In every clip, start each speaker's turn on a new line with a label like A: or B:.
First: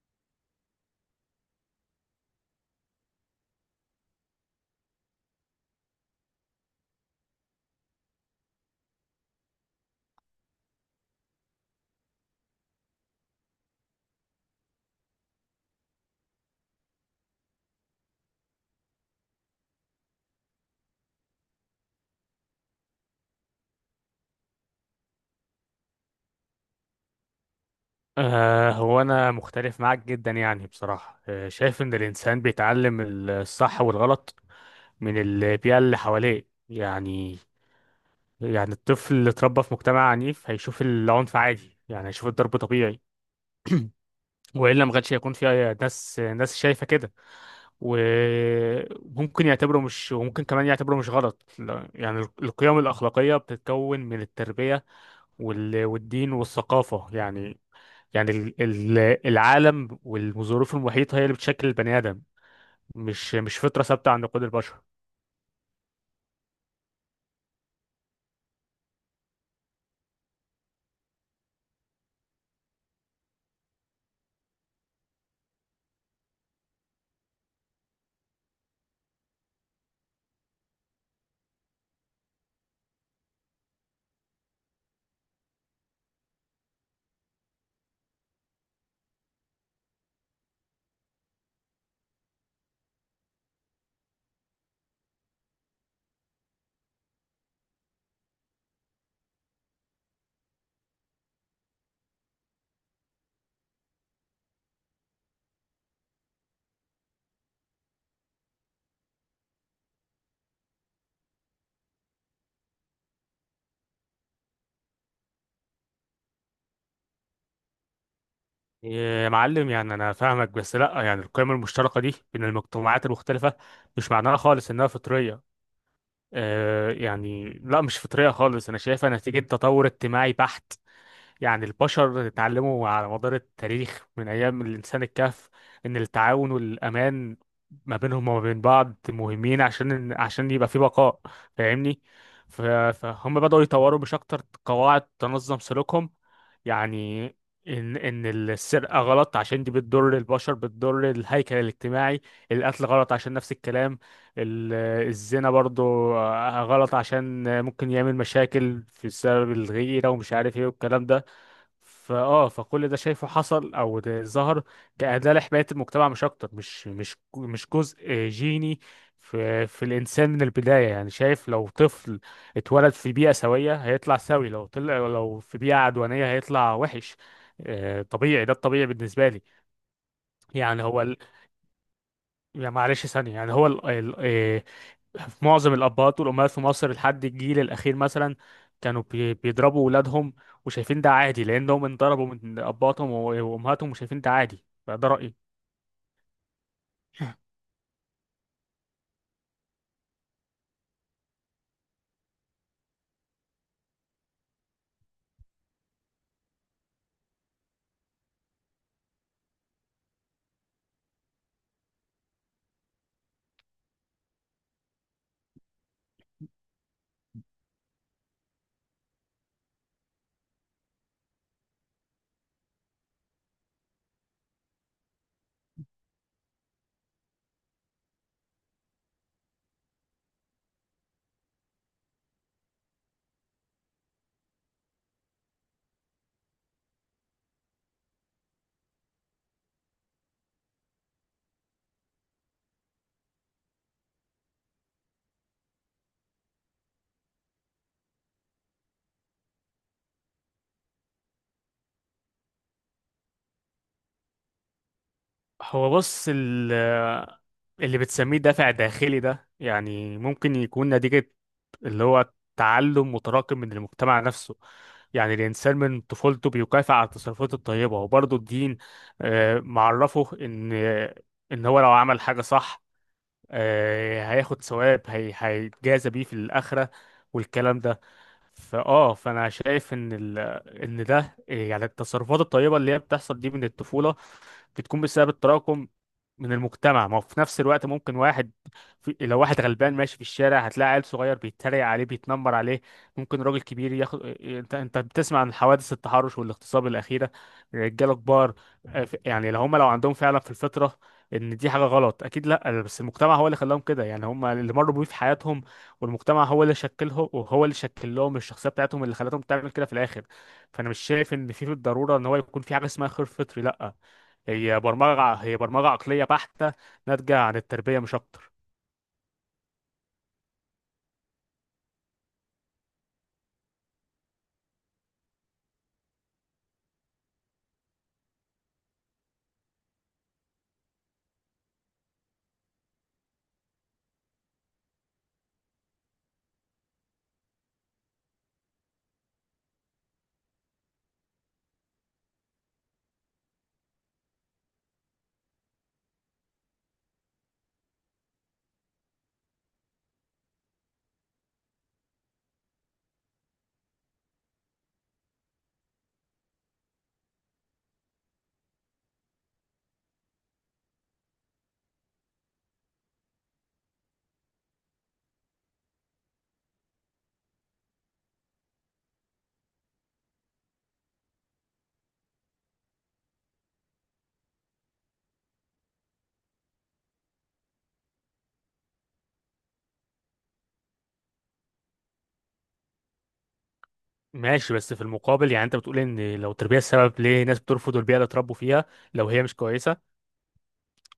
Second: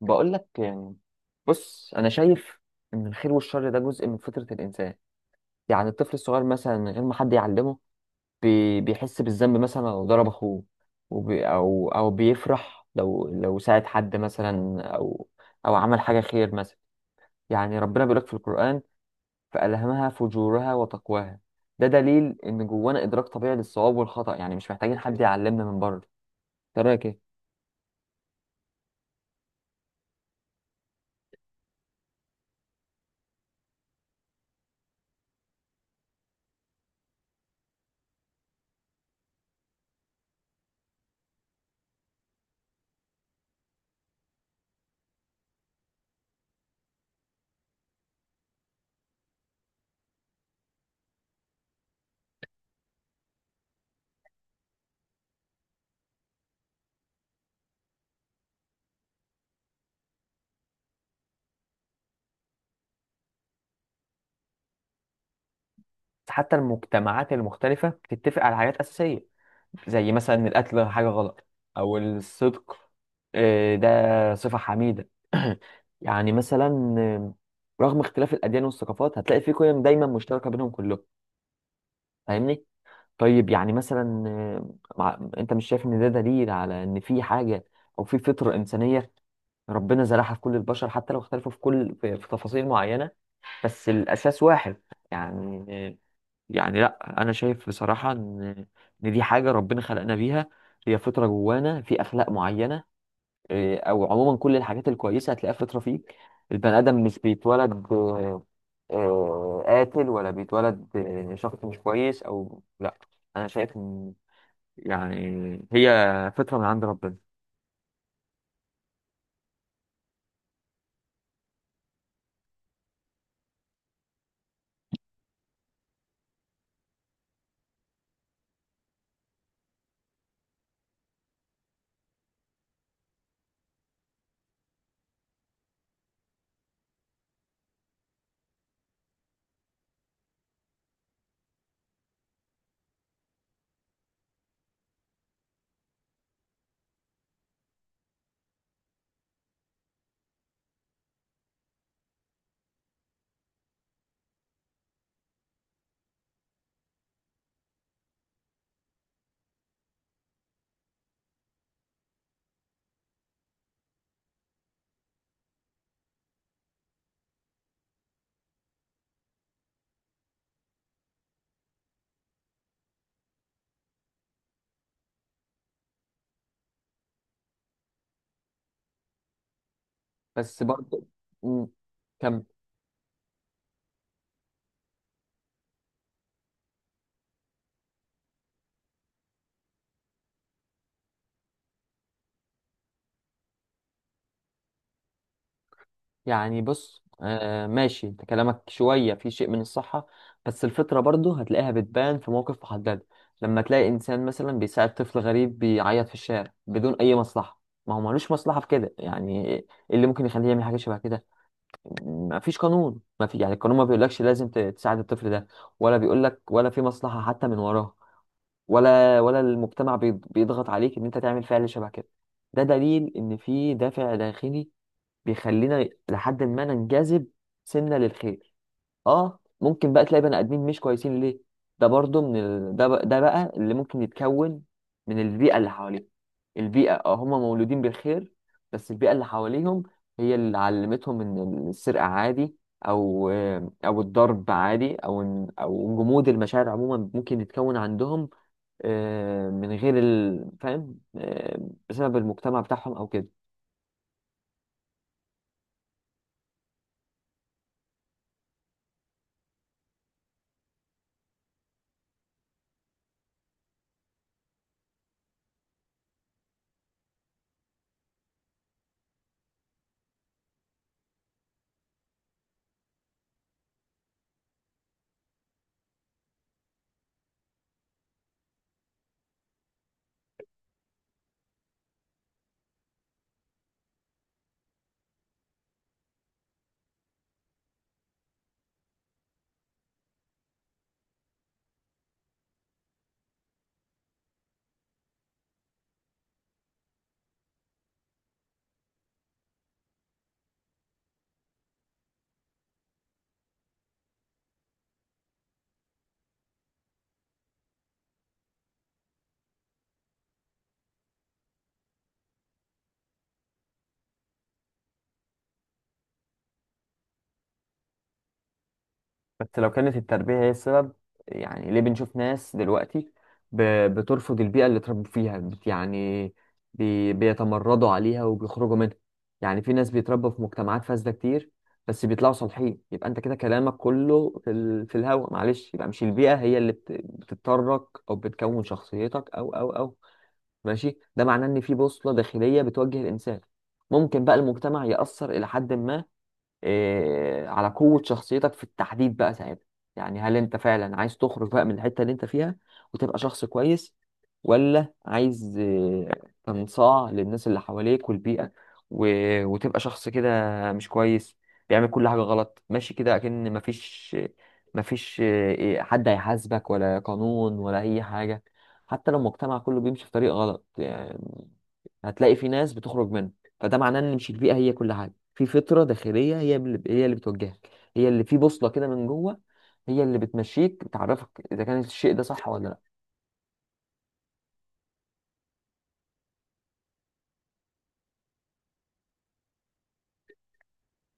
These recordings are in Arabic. A: بقول لك يعني بص انا شايف ان الخير والشر ده جزء من فطرة الانسان. يعني الطفل الصغير مثلا من غير ما حد يعلمه بيحس بالذنب مثلا لو ضرب اخوه. وبي او او بيفرح لو ساعد حد مثلا او عمل حاجة خير مثلا. يعني ربنا بيقول لك في القرآن: فألهمها فجورها وتقواها. ده دليل ان جوانا ادراك طبيعي للصواب والخطأ، يعني مش محتاجين حد يعلمنا من بره. ترى
B: هو أنا مختلف معاك جدا، يعني بصراحة شايف إن الإنسان بيتعلم الصح والغلط من البيئة اللي حواليه. يعني يعني الطفل اللي اتربى في مجتمع عنيف هيشوف العنف عادي، يعني هيشوف الضرب طبيعي، وإلا ما كانش هيكون في ناس شايفة كده. وممكن كمان يعتبره مش غلط. لا، يعني القيم الأخلاقية بتتكون من التربية والدين والثقافة، يعني العالم والظروف المحيطة هي اللي بتشكل البني آدم، مش فطرة ثابتة عند كل البشر.
A: حتى المجتمعات المختلفة بتتفق على حاجات أساسية، زي مثلا إن القتل حاجة غلط، أو الصدق. ده صفة حميدة. يعني مثلا رغم اختلاف الأديان والثقافات هتلاقي في قيم دايما مشتركة بينهم كلهم. فاهمني؟ طيب يعني مثلا أنت مش شايف إن ده دليل على إن في حاجة، أو في فطرة إنسانية ربنا زرعها في كل البشر حتى لو اختلفوا في كل في تفاصيل معينة؟ بس الأساس واحد يعني. لا، انا شايف بصراحه ان دي حاجه ربنا خلقنا بيها. هي فطره جوانا في اخلاق معينه. او عموما كل الحاجات الكويسه هتلاقيها فطره فيك. البني ادم مش بيتولد قاتل، ولا بيتولد شخص مش كويس، او لا. انا شايف ان يعني هي فطره من عند ربنا.
B: يا معلم، يعني أنا فاهمك، بس لأ، يعني القيم المشتركة دي بين المجتمعات المختلفة مش معناها خالص إنها فطرية. يعني لأ، مش فطرية خالص، أنا شايفها نتيجة تطور اجتماعي بحت. يعني البشر اتعلموا على مدار التاريخ من أيام الإنسان الكهف إن التعاون والأمان ما بينهم وما بين بعض مهمين عشان يبقى في بقاء، فاهمني؟ ف- فهم بدأوا يطوروا مش أكتر قواعد تنظم سلوكهم. يعني إن السرقة غلط عشان دي بتضر البشر، بتضر الهيكل الاجتماعي، القتل غلط عشان نفس الكلام، ال- الزنا برضو غلط عشان ممكن يعمل مشاكل في السبب الغيرة ومش عارف ايه والكلام ده. فكل ده شايفه حصل او ده ظهر كأداة لحماية المجتمع، مش اكتر، مش جزء جيني في الانسان من البداية. يعني شايف لو طفل اتولد في بيئة سوية هيطلع سوي، لو في بيئة عدوانية هيطلع وحش. طبيعي، ده الطبيعي بالنسبة لي.
A: بس
B: يعني
A: برضه. مم، كمل.
B: يعني معلش ثانية، يعني هو ال... ال... آه، في معظم الابهات والامهات في مصر لحد الجيل الاخير مثلا كانوا بيضربوا ولادهم وشايفين ده عادي لانهم انضربوا من اباتهم وامهاتهم وشايفين ده عادي، فده رايي.
A: يعني بص، ماشي، انت كلامك شوية في شيء من الصحة، بس الفطرة برضو هتلاقيها بتبان في موقف محدد. لما تلاقي إنسان مثلا بيساعد طفل غريب بيعيط في الشارع بدون أي مصلحة، ما هو ملوش مصلحة في كده، يعني إيه اللي ممكن يخليه يعمل حاجة شبه كده؟ ما فيش قانون، ما في يعني القانون ما بيقولكش لازم تساعد الطفل ده، ولا بيقولك، ولا في مصلحة حتى من وراه، ولا المجتمع بيضغط عليك إن أنت تعمل فعل شبه كده. ده دليل إن في دافع داخلي بيخلينا لحد ما ننجذب سنة للخير. اه، ممكن بقى تلاقي بني ادمين مش كويسين. ليه؟ ده برضو من ده بقى اللي ممكن يتكون من البيئة اللي حواليهم. البيئة، اه، هم مولودين بالخير بس البيئة اللي حواليهم هي اللي علمتهم ان السرقة عادي، او الضرب عادي، او جمود المشاعر عموما ممكن يتكون عندهم من غير فاهم، بسبب المجتمع بتاعهم او كده.
B: هو بص، اللي بتسميه دافع داخلي ده يعني ممكن يكون نتيجة اللي هو تعلم متراكم من المجتمع نفسه. يعني الإنسان من طفولته بيكافئ على التصرفات الطيبة، وبرضه الدين، معرفه إن هو لو عمل حاجة صح هياخد ثواب، هيتجازى بيه في الآخرة والكلام ده. فانا شايف ان ده يعني التصرفات الطيبه اللي هي بتحصل دي من الطفوله بتكون بسبب التراكم من المجتمع. ما هو في نفس الوقت ممكن واحد لو واحد غلبان ماشي في الشارع هتلاقي عيل صغير بيتريق عليه بيتنمر عليه، ممكن راجل كبير ياخد انت انت بتسمع عن حوادث التحرش والاغتصاب الاخيره، رجاله كبار. يعني لو عندهم فعلا في الفطره ان دي حاجه غلط اكيد لا، بس المجتمع هو اللي خلاهم كده، يعني هم اللي مروا بيه في حياتهم، والمجتمع هو اللي شكلهم وهو اللي شكل لهم الشخصيه بتاعتهم اللي خلتهم تعمل كده في الاخر. فانا مش شايف ان في بالضروره ان هو يكون في حاجه اسمها خير فطري، لا، هي برمجه، هي برمجه عقليه بحته ناتجه عن التربيه مش اكتر.
A: بس لو كانت التربية هي السبب، يعني ليه بنشوف ناس دلوقتي ب- بترفض البيئة اللي اتربوا فيها؟ يعني بيتمردوا عليها وبيخرجوا منها. يعني في ناس بيتربوا في مجتمعات فاسدة كتير بس بيطلعوا صالحين، يبقى انت كده كلامك كله في الهوا، معلش. يبقى مش البيئة هي اللي بتضطرك او بتكون شخصيتك، او او او ماشي. ده معناه ان في بوصلة داخلية بتوجه الانسان. ممكن بقى المجتمع يأثر إلى حد ما، على قوة شخصيتك في التحديد بقى ساعتها. يعني هل انت فعلا عايز تخرج بقى من الحتة اللي انت فيها وتبقى شخص كويس، ولا عايز، تنصاع للناس اللي حواليك والبيئة و... وتبقى شخص كده مش كويس بيعمل كل حاجة غلط؟ ماشي كده، أكن مفيش. مفيش آه، إيه، حد هيحاسبك ولا قانون ولا أي حاجة. حتى لو المجتمع كله بيمشي في طريق غلط، يعني هتلاقي في ناس بتخرج منه. فده معناه ان مش البيئه هي كل حاجه، في فطره داخليه هي اللي بتوجهك، هي اللي في بوصله كده من جوه، هي اللي بتمشيك بتعرفك اذا كان الشيء ده صح ولا لا.
B: ماشي، بس في المقابل، يعني انت بتقول ان لو التربيه السبب، ليه ناس بترفض البيئه اللي اتربوا فيها لو هي مش كويسه؟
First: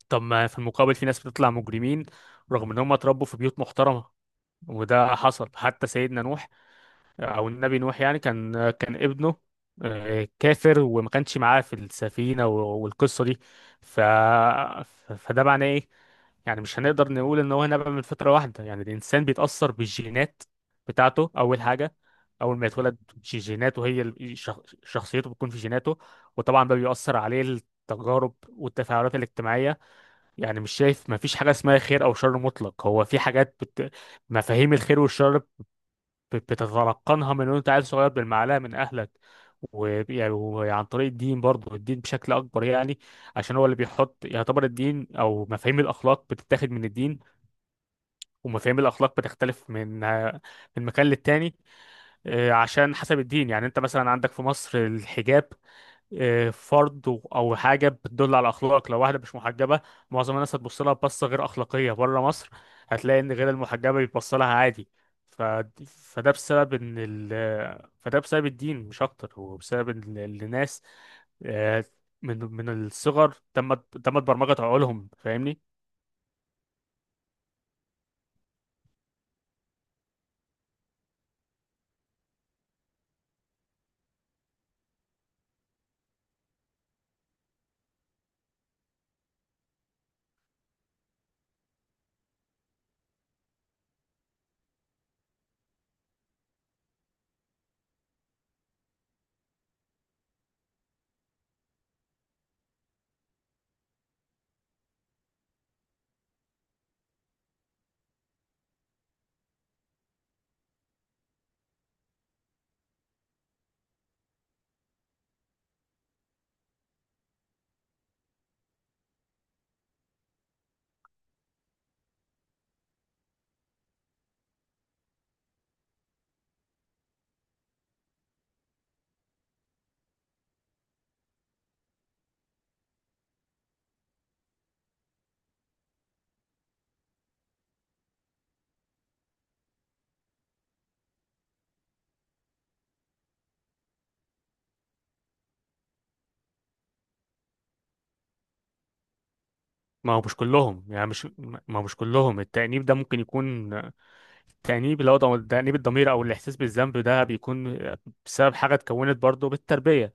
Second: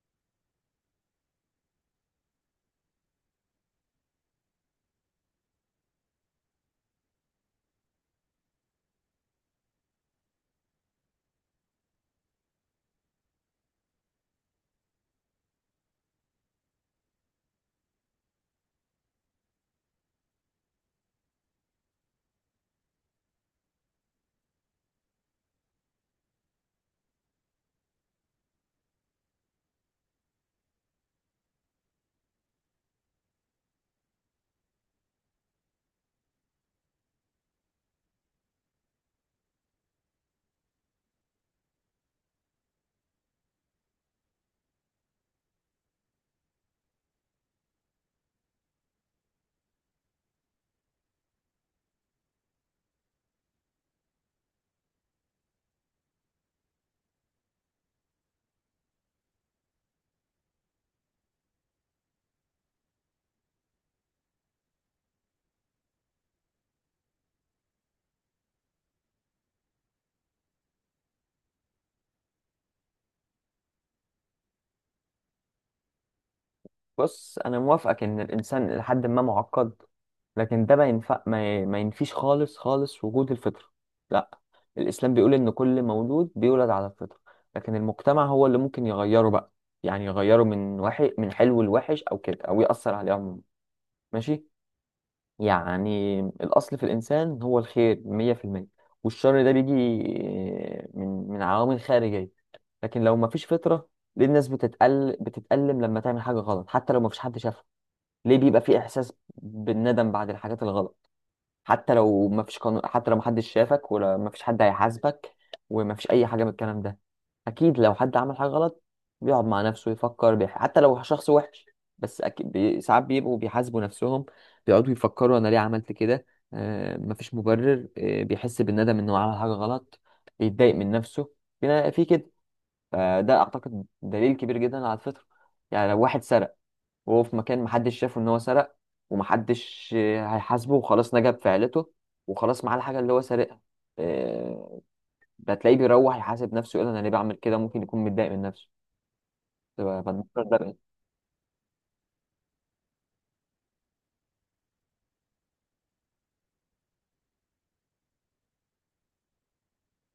B: طب ما في المقابل في ناس بتطلع مجرمين رغم ان هم اتربوا في بيوت محترمه. وده حصل حتى سيدنا نوح او النبي نوح، يعني كان ابنه كافر وما كانش معاه في السفينه والقصه دي. فده معناه ايه؟ يعني مش هنقدر نقول ان هو نبع من فتره واحده، يعني الانسان بيتاثر بالجينات بتاعته اول حاجه. اول ما يتولد جيناته هي شخصيته بتكون في جيناته، وطبعا بقى بيأثر عليه التجارب والتفاعلات الاجتماعيه. يعني مش شايف، ما فيش حاجه اسمها خير او شر مطلق، هو في حاجات مفاهيم الخير والشر بتتلقنها من وانت عيل صغير بالمعلقه من اهلك. ويعني وعن طريق الدين برضه، الدين بشكل اكبر يعني، عشان هو اللي بيحط، يعتبر الدين، او مفاهيم الاخلاق بتتاخد من الدين. ومفاهيم الاخلاق بتختلف من مكان للتاني، عشان حسب الدين. يعني انت مثلا عندك في مصر الحجاب فرض او حاجه بتدل على اخلاق، لو واحده مش محجبه معظم الناس هتبص لها بصه غير اخلاقيه. بره مصر هتلاقي ان غير المحجبه بيتبص لها عادي. ف... فده بسبب ان ال... فده بسبب الدين مش اكتر، هو بسبب ان الناس آه، من الصغر تمت برمجه عقولهم، فاهمني؟
A: بص، انا موافقك ان الانسان لحد ما معقد، لكن ده ما ينفع، ما ينفيش خالص وجود الفطره، لا. الاسلام بيقول ان كل مولود بيولد على الفطره، لكن المجتمع هو اللي ممكن يغيره بقى. يعني يغيره من وحي من حلو لوحش او كده، او يأثر عليه عموما، ماشي. يعني الأصل في الإنسان هو الخير مية في المية، والشر ده بيجي من عوامل خارجية. لكن لو مفيش فطرة، ليه الناس بتتقل بتتألم لما تعمل حاجة غلط حتى لو مفيش حد شافها؟ ليه بيبقى في إحساس بالندم بعد الحاجات الغلط، حتى لو ما فيش قانون، حتى لو ما حدش شافك، ولا ما فيش حد هيحاسبك، وما فيش اي حاجه من الكلام ده؟ اكيد لو حد عمل حاجه غلط بيقعد مع نفسه يفكر، حتى لو شخص وحش بس اكيد، ساعات بيبقوا بيحاسبوا نفسهم، بيقعدوا يفكروا: انا ليه عملت كده؟ آه، مفيش مبرر. آه، بيحس بالندم انه عمل حاجه غلط، بيتضايق من نفسه. في كده. فده اعتقد دليل كبير جدا على الفطره. يعني لو واحد سرق وهو في مكان محدش شافه ان هو سرق، ومحدش هيحاسبه، وخلاص نجا بفعلته، وخلاص معاه الحاجة اللي هو سارقها، آه، هتلاقيه بيروح يحاسب نفسه، يقول: انا ليه بعمل كده؟ ممكن يكون متضايق من نفسه، تبقى
B: ما هو مش
A: بتذكر ده بقى.
B: كلهم يعني مش ما هو مش كلهم، التأنيب ده ممكن يكون، التأنيب اللي هو تأنيب الضمير أو الإحساس بالذنب ده بيكون بسبب حاجة اتكونت برضه بالتربية.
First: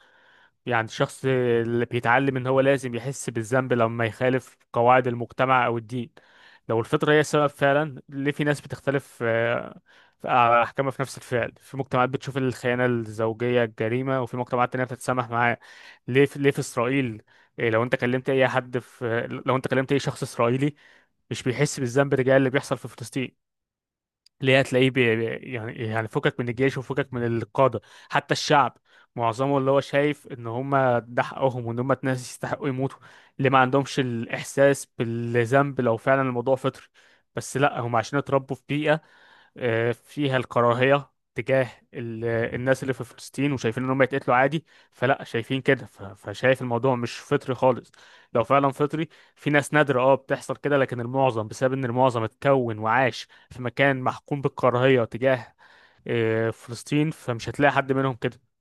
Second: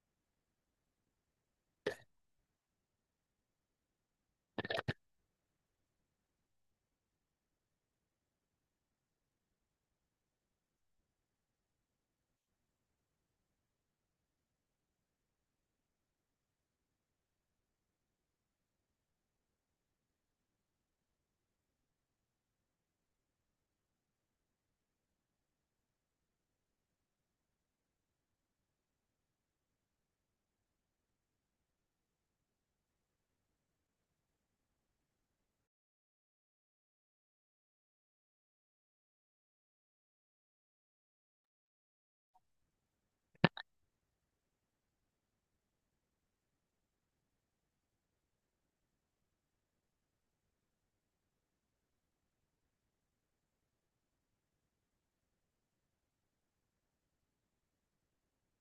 B: يعني الشخص اللي بيتعلم ان هو لازم يحس بالذنب لما يخالف قواعد المجتمع او الدين. لو الفطرة هي السبب فعلا، ليه في ناس بتختلف آه، في آه، احكامها في نفس الفعل؟ في مجتمعات بتشوف الخيانة الزوجية جريمة وفي مجتمعات تانية بتتسامح معاه. ليه في اسرائيل، إيه، لو انت كلمت اي حد في لو انت كلمت اي شخص اسرائيلي مش بيحس بالذنب تجاه اللي بيحصل في فلسطين؟ اللي هي تلاقيه يعني فكك من الجيش وفكك من القادة، حتى الشعب معظمه اللي هو شايف ان هم ده حقهم وان هم ناس يستحقوا يموتوا، اللي ما عندهمش الاحساس بالذنب. لو فعلا الموضوع فطري، بس لا، هم عشان اتربوا في بيئة فيها الكراهية تجاه الناس اللي في فلسطين، وشايفين ان هم يتقتلوا عادي، فلا شايفين كده. فشايف الموضوع مش فطري خالص. لو فعلا فطري في ناس نادرة بتحصل كده، لكن المعظم بسبب ان المعظم اتكون وعاش في مكان محكوم بالكراهية تجاه فلسطين، فمش هتلاقي حد منهم كده.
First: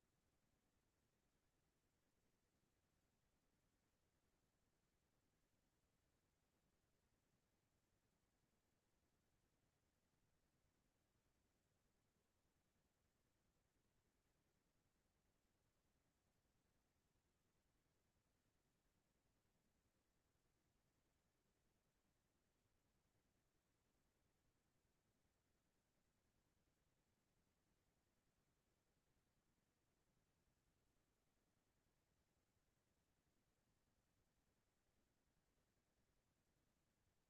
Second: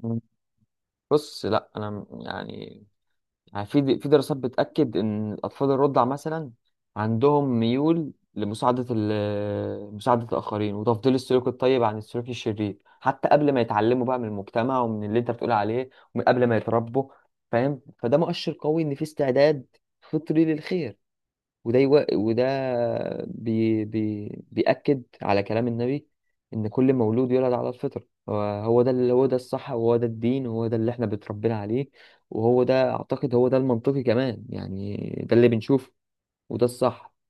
A: مم. بص، لا، انا يعني، في دراسات بتأكد إن الأطفال الرضع مثلا عندهم ميول لمساعدة مساعدة الآخرين وتفضيل السلوك الطيب عن السلوك الشرير حتى قبل ما يتعلموا بقى من المجتمع ومن اللي أنت بتقول عليه ومن قبل ما يتربوا. فاهم، فده مؤشر قوي إن في استعداد فطري للخير. وده بيأكد على كلام النبي إن كل مولود يولد على الفطرة. هو ده اللي، هو ده الصح، وهو ده الدين، وهو ده اللي احنا بتربينا عليه، وهو ده أعتقد هو ده المنطقي كمان يعني. ده اللي بنشوفه، وده الصح.